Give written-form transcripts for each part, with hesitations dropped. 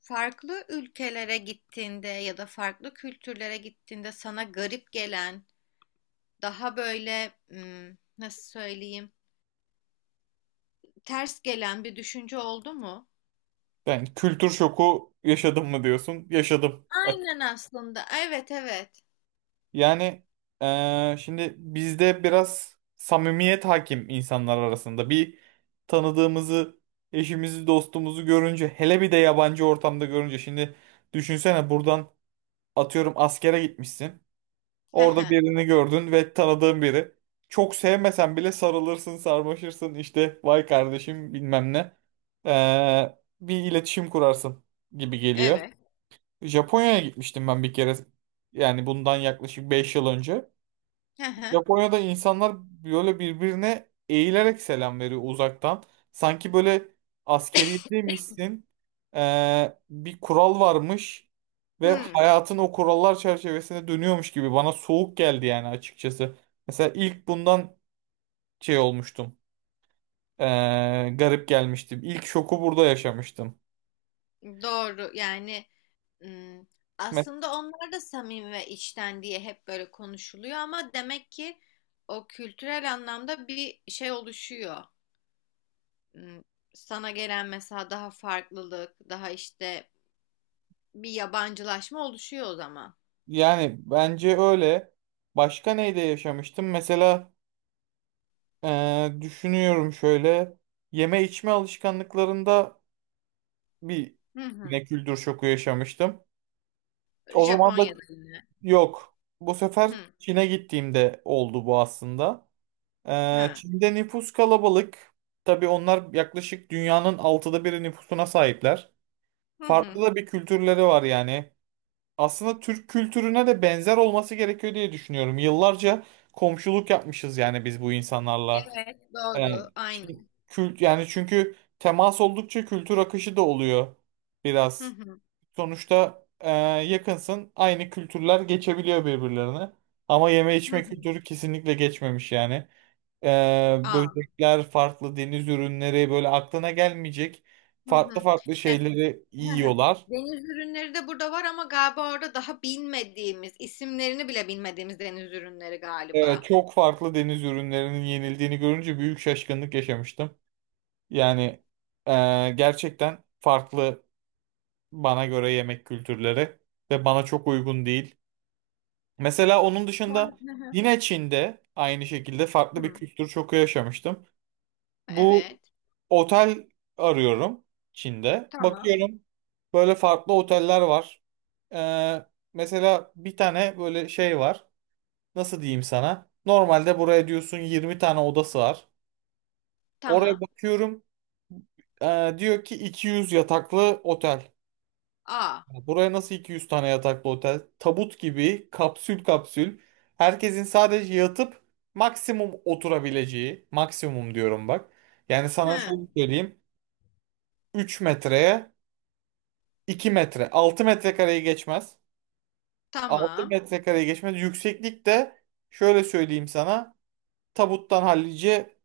Farklı ülkelere gittiğinde ya da farklı kültürlere gittiğinde sana garip gelen, daha böyle nasıl söyleyeyim, ters gelen bir düşünce oldu mu? Yani kültür şoku yaşadım mı diyorsun? Yaşadım. Aynen aslında. Evet, evet. Yani şimdi bizde biraz samimiyet hakim insanlar arasında. Bir tanıdığımızı, eşimizi, dostumuzu görünce, hele bir de yabancı ortamda görünce. Şimdi düşünsene buradan atıyorum askere gitmişsin. Hı Orada hı. birini gördün ve tanıdığın biri. Çok sevmesen bile sarılırsın, sarmaşırsın. İşte vay kardeşim bilmem ne. Bir iletişim kurarsın gibi geliyor. Evet. Japonya'ya gitmiştim ben bir kere. Yani bundan yaklaşık 5 yıl önce. Hı hı. Japonya'da insanlar böyle birbirine eğilerek selam veriyor uzaktan. Sanki böyle askeriyedeymişsin. Bir kural varmış ve Hmm, hayatın o kurallar çerçevesinde dönüyormuş gibi bana soğuk geldi yani açıkçası. Mesela ilk bundan şey olmuştum. Ee, garip gelmiştim. İlk şoku burada yaşamıştım. doğru. Yani hmm, Me- aslında onlar da samimi ve içten diye hep böyle konuşuluyor ama demek ki o kültürel anlamda bir şey oluşuyor. m, Sana gelen mesela daha farklılık, daha işte bir yabancılaşma oluşuyor o zaman. Yani bence öyle. Başka neyde yaşamıştım? Mesela düşünüyorum şöyle. Yeme içme alışkanlıklarında bir Hı hı. yine kültür şoku yaşamıştım. O zaman da Japonya'da yine. yok. Bu sefer Hı Çin'e gittiğimde oldu bu aslında. Hı. Çin'de nüfus kalabalık. Tabii onlar yaklaşık dünyanın altıda biri nüfusuna sahipler. Hı Farklı hı. da bir kültürleri var yani. Aslında Türk kültürüne de benzer olması gerekiyor diye düşünüyorum. Yıllarca komşuluk yapmışız yani biz bu insanlarla. Evet, doğru. Yani Aynı. kült yani çünkü temas oldukça kültür akışı da oluyor Hı biraz. hı. Sonuçta yakınsın, aynı kültürler geçebiliyor birbirlerine. Ama yeme Hı içme hı. kültürü kesinlikle geçmemiş yani. E, Aa. böcekler, farklı deniz ürünleri böyle aklına gelmeyecek Hı farklı hı. farklı Yani, şeyleri hı hı. yiyorlar. Deniz ürünleri de burada var ama galiba orada daha bilmediğimiz, isimlerini bile bilmediğimiz deniz ürünleri galiba. Çok farklı deniz ürünlerinin yenildiğini görünce büyük şaşkınlık yaşamıştım. Yani gerçekten farklı bana göre yemek kültürleri ve bana çok uygun değil. Mesela onun dışında Hı hı. yine Çin'de aynı şekilde farklı bir Hı. kültür çoku yaşamıştım. Bu Evet. otel arıyorum Çin'de. Tamam. Bakıyorum böyle farklı oteller var. Ee, mesela bir tane böyle şey var. Nasıl diyeyim sana? Normalde buraya diyorsun 20 tane odası var. Oraya Tamam. bakıyorum. Diyor ki 200 yataklı otel. Aa. Buraya nasıl 200 tane yataklı otel? Tabut gibi kapsül kapsül. Herkesin sadece yatıp maksimum oturabileceği. Maksimum diyorum bak. Yani sana şöyle Hı. söyleyeyim. 3 metreye 2 metre. 6 metrekareyi geçmez. altı Tamam. metrekareyi geçmez. Yükseklik de şöyle söyleyeyim sana. Tabuttan hallice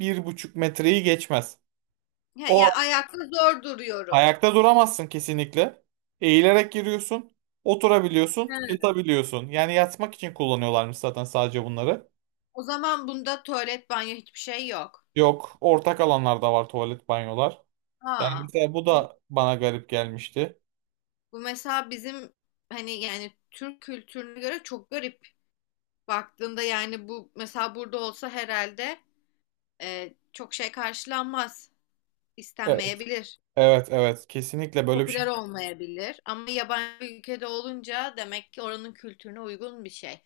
1,5 metreyi geçmez. Ya, ya O ayakta zor duruyorum. Ayakta duramazsın kesinlikle. Eğilerek giriyorsun. He. Oturabiliyorsun. Yatabiliyorsun. Yani yatmak için kullanıyorlarmış zaten sadece bunları. O zaman bunda tuvalet, banyo hiçbir şey yok. Yok. Ortak alanlarda var tuvalet, banyolar. Yani Aa, mesela bu bu, da bana garip gelmişti. bu mesela bizim hani yani Türk kültürüne göre çok garip. Baktığında yani bu mesela burada olsa herhalde çok şey karşılanmaz. E- İstenmeyebilir. Evet, evet, kesinlikle böyle bir Popüler şey. olmayabilir. Ama yabancı bir ülkede olunca demek ki oranın kültürüne uygun bir şey.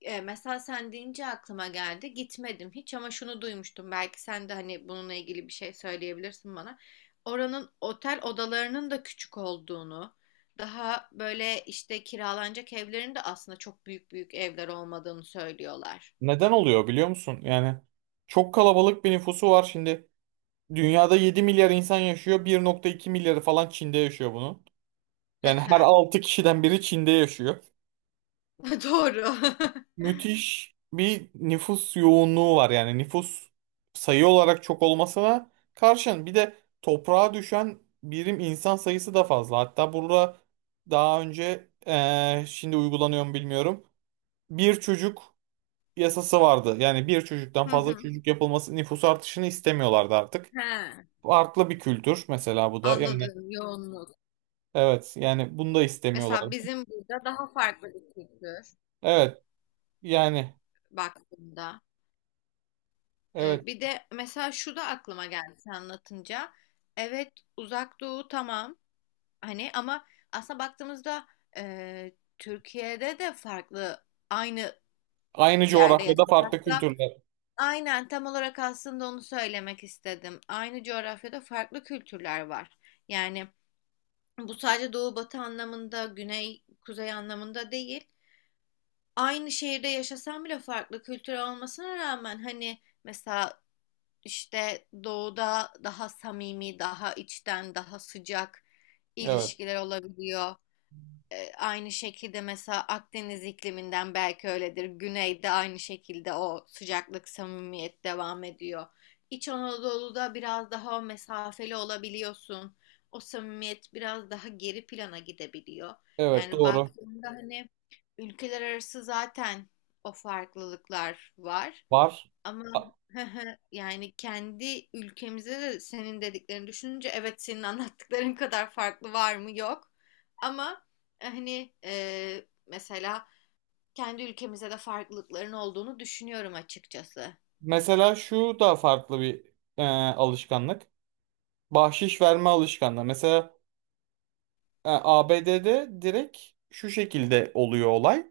Mesela sen deyince aklıma geldi. Gitmedim hiç ama şunu duymuştum. Belki sen de hani bununla ilgili bir şey söyleyebilirsin bana. Oranın otel odalarının da küçük olduğunu, daha böyle işte kiralanacak evlerin de aslında çok büyük büyük evler olmadığını söylüyorlar. Neden oluyor biliyor musun? Yani çok kalabalık bir nüfusu var şimdi. Dünyada 7 milyar insan yaşıyor. 1,2 milyarı falan Çin'de yaşıyor bunun. Hı Yani her hı. 6 kişiden biri Çin'de yaşıyor. Doğru. Müthiş bir nüfus yoğunluğu var. Yani nüfus sayı olarak çok olmasına karşın bir de toprağa düşen birim insan sayısı da fazla. Hatta burada daha önce şimdi uygulanıyor mu bilmiyorum. Bir çocuk yasası vardı. Yani bir çocuktan Hı fazla hı. çocuk yapılması nüfus artışını istemiyorlardı artık. He. Farklı bir kültür mesela bu da. Yani Anladım yoğunluk. evet yani bunu da Mesela istemiyorlardı. bizim burada daha farklı bir kültür Evet yani baktığında. evet. Bir de mesela şu da aklıma geldi sen anlatınca. Evet Uzak Doğu tamam hani ama aslında baktığımızda e, Türkiye'de de farklı aynı Aynı yerde coğrafyada farklı yaşasak da kültürler. aynen tam olarak aslında onu söylemek istedim. Aynı coğrafyada farklı kültürler var. Yani bu sadece doğu batı anlamında güney kuzey anlamında değil. Aynı şehirde yaşasam bile farklı kültür olmasına rağmen hani mesela işte doğuda daha samimi, daha içten, daha sıcak Evet. ilişkiler olabiliyor. Aynı şekilde mesela Akdeniz ikliminden belki öyledir. Güneyde aynı şekilde o sıcaklık, samimiyet devam ediyor. İç Anadolu'da biraz daha mesafeli olabiliyorsun. O samimiyet biraz daha geri plana gidebiliyor. Evet Yani doğru. baktığında hani ülkeler arası zaten o farklılıklar var. Var. Ama A- yani kendi ülkemizde de senin dediklerini düşününce evet senin anlattıkların kadar farklı var mı yok. Ama hani mesela kendi ülkemizde de farklılıkların olduğunu düşünüyorum açıkçası. Mesela şu da farklı bir alışkanlık. Bahşiş verme alışkanlığı. Mesela ABD'de direkt şu şekilde oluyor olay.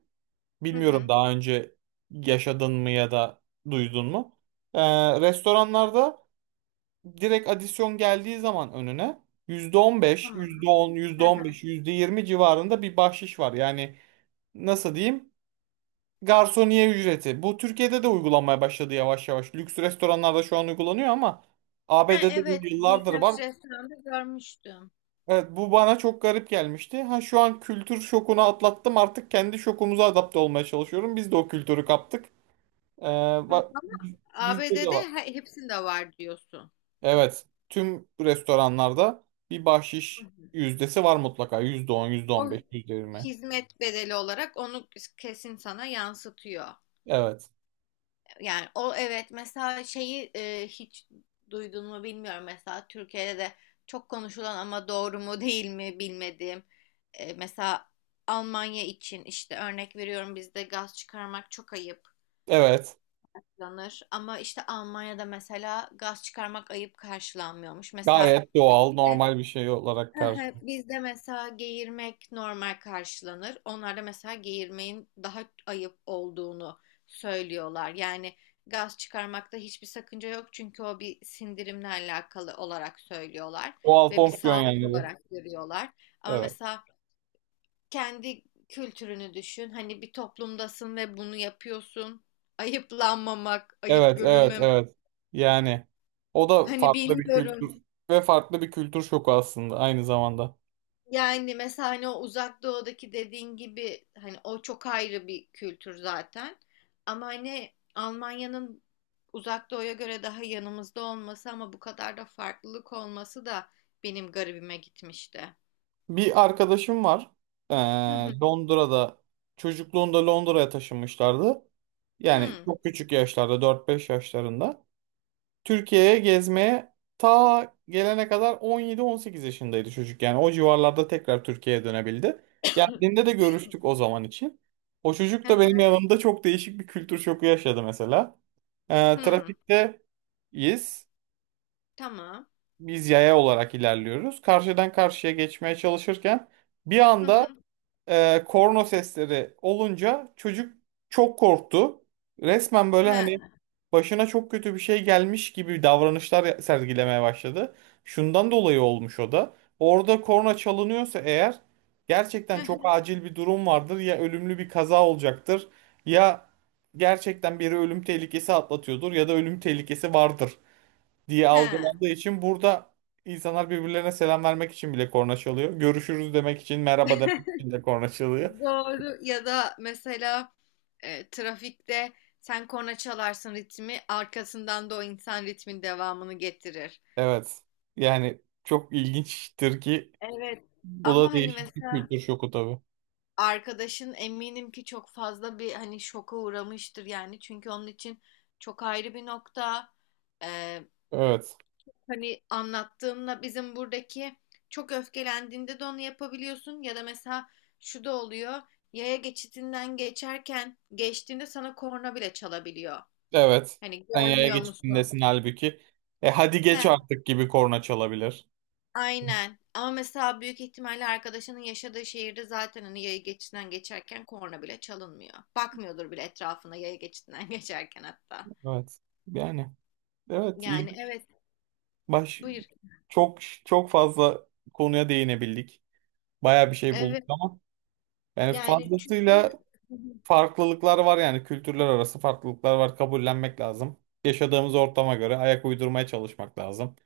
Hı Bilmiyorum hı. daha önce yaşadın mı ya da duydun mu? E, restoranlarda direkt adisyon geldiği zaman önüne yüzde Tamam. on, beş, Hı on hı. beş, %20 civarında bir bahşiş var. Yani nasıl diyeyim? Garsoniye ücreti. Bu Türkiye'de de uygulanmaya başladı yavaş yavaş. Lüks restoranlarda şu an uygulanıyor ama Ha, ABD'de bu evet yıllardır var. birkaç restoranda görmüştüm. Evet, bu bana çok garip gelmişti. Ha şu an kültür şokunu atlattım, artık kendi şokumuza adapte olmaya çalışıyorum. Biz de o kültürü kaptık. Ee, Hı, bak ama bizde de ABD'de var. Hepsinde var diyorsun. Evet, tüm restoranlarda bir Hı bahşiş hı. yüzdesi var mutlaka. %10, yüzde on O beş, yüzde yirmi. hizmet bedeli olarak onu kesin sana yansıtıyor. Evet. Yani o evet mesela şeyi hiç duydun mu bilmiyorum mesela Türkiye'de de çok konuşulan ama doğru mu değil mi bilmediğim mesela Almanya için işte örnek veriyorum bizde gaz çıkarmak çok ayıp Evet. karşılanır ama işte Almanya'da mesela gaz çıkarmak ayıp karşılanmıyormuş. Mesela Gayet doğal, bizde normal bir şey olarak Hı kar. hı. Bizde mesela geğirmek normal karşılanır. Onlarda mesela geğirmeyin daha ayıp olduğunu söylüyorlar. Yani gaz çıkarmakta hiçbir sakınca yok çünkü o bir sindirimle alakalı olarak söylüyorlar Doğal ve bir fonksiyon sağlık yani bu. olarak görüyorlar. Ama Evet. mesela kendi kültürünü düşün. Hani bir toplumdasın ve bunu yapıyorsun. Ayıplanmamak, ayıp Evet, evet, görülmemek. evet. Yani o da Hani farklı bir bilmiyorum. kültür ve farklı bir kültür şoku aslında aynı zamanda. Yani mesela hani o uzak doğudaki dediğin gibi hani o çok ayrı bir kültür zaten. Ama hani Almanya'nın uzak doğuya göre daha yanımızda olması ama bu kadar da farklılık olması da benim garibime gitmişti. Bir arkadaşım var. Ee, Hı hı. Londra'da çocukluğunda Londra'ya taşınmışlardı. Yani Hı. çok küçük yaşlarda, 4-5 yaşlarında. Türkiye'ye gezmeye ta gelene kadar 17-18 yaşındaydı çocuk. Yani o civarlarda tekrar Türkiye'ye dönebildi. Geldiğinde de görüştük o zaman için. O çocuk Hı da benim hı. yanımda çok değişik bir kültür şoku yaşadı mesela. Hı. Trafikteyiz. Tamam. Biz yaya olarak ilerliyoruz. Karşıdan karşıya geçmeye çalışırken bir Hı anda hı. Korna sesleri olunca çocuk çok korktu. Resmen böyle He. hani başına çok kötü bir şey gelmiş gibi davranışlar sergilemeye başladı. Şundan dolayı olmuş o da. Orada korna çalınıyorsa eğer Hı gerçekten çok hı. acil bir durum vardır. Ya ölümlü bir kaza olacaktır, ya gerçekten biri ölüm tehlikesi atlatıyordur ya da ölüm tehlikesi vardır diye He. algılandığı için burada insanlar birbirlerine selam vermek için bile korna çalıyor. Görüşürüz demek için, merhaba demek için de korna çalıyor. Doğru ya da mesela trafikte sen korna çalarsın ritmi arkasından da o insan ritmin devamını getirir. Evet. Yani çok ilginçtir ki Evet. bu Ama da hani değişik bir mesela kültür şoku tabii. arkadaşın eminim ki çok fazla bir hani şoka uğramıştır yani. Çünkü onun için çok ayrı bir nokta. Ee, Evet. Hani anlattığımla bizim buradaki çok öfkelendiğinde de onu yapabiliyorsun. Ya da mesela şu da oluyor. Yaya geçitinden geçerken geçtiğinde sana korna bile çalabiliyor. Evet. Hani Sen yaya görmüyor geçip dinlesin musun? halbuki. E hadi He, geç artık gibi korna çalabilir. aynen. Ama mesela büyük ihtimalle arkadaşının yaşadığı şehirde zaten hani yaya geçidinden geçerken korna bile çalınmıyor. Bakmıyordur bile etrafına yaya geçidinden geçerken hatta. Evet. Yani evet, Yani ilginç. evet, Baş buyur. çok çok fazla konuya değinebildik. Baya bir şey bulduk Evet, ama yani yani çünkü fazlasıyla farklılıklar var, yani kültürler arası farklılıklar var, kabullenmek lazım. Yaşadığımız ortama göre ayak uydurmaya çalışmak lazım.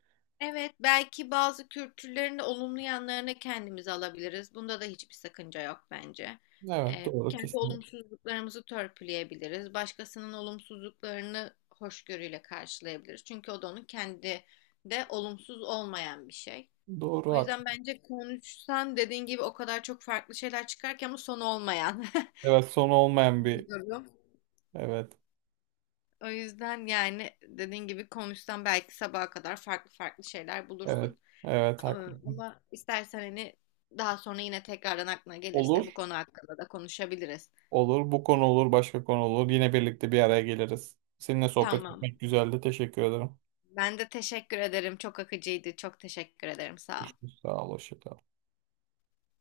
evet, belki bazı kültürlerin de olumlu yanlarını kendimize alabiliriz. Bunda da hiçbir sakınca yok bence. Evet, doğru Kendi kesin. olumsuzluklarımızı törpüleyebiliriz. Başkasının olumsuzluklarını hoşgörüyle karşılayabiliriz. Çünkü o da onun kendi de olumsuz olmayan bir şey. Doğru, O haklı. yüzden bence konuşsan dediğin gibi o kadar çok farklı şeyler çıkarken ama sonu olmayan Evet, sonu olmayan bir bir, durum. evet, O yüzden yani dediğin gibi konuşsan belki sabaha kadar farklı farklı şeyler evet, bulursun. evet, Ama haklısın. ama istersen hani daha sonra yine tekrardan aklına gelirse bu Olur, konu hakkında da konuşabiliriz. olur bu konu olur başka konu olur, yine birlikte bir araya geliriz. Seninle sohbet Tamam. etmek güzeldi, teşekkür ederim. Ben de teşekkür ederim. Çok akıcıydı. Çok teşekkür ederim. Sağ ol. Görüşürüz. Sağ ol, hoşça kal.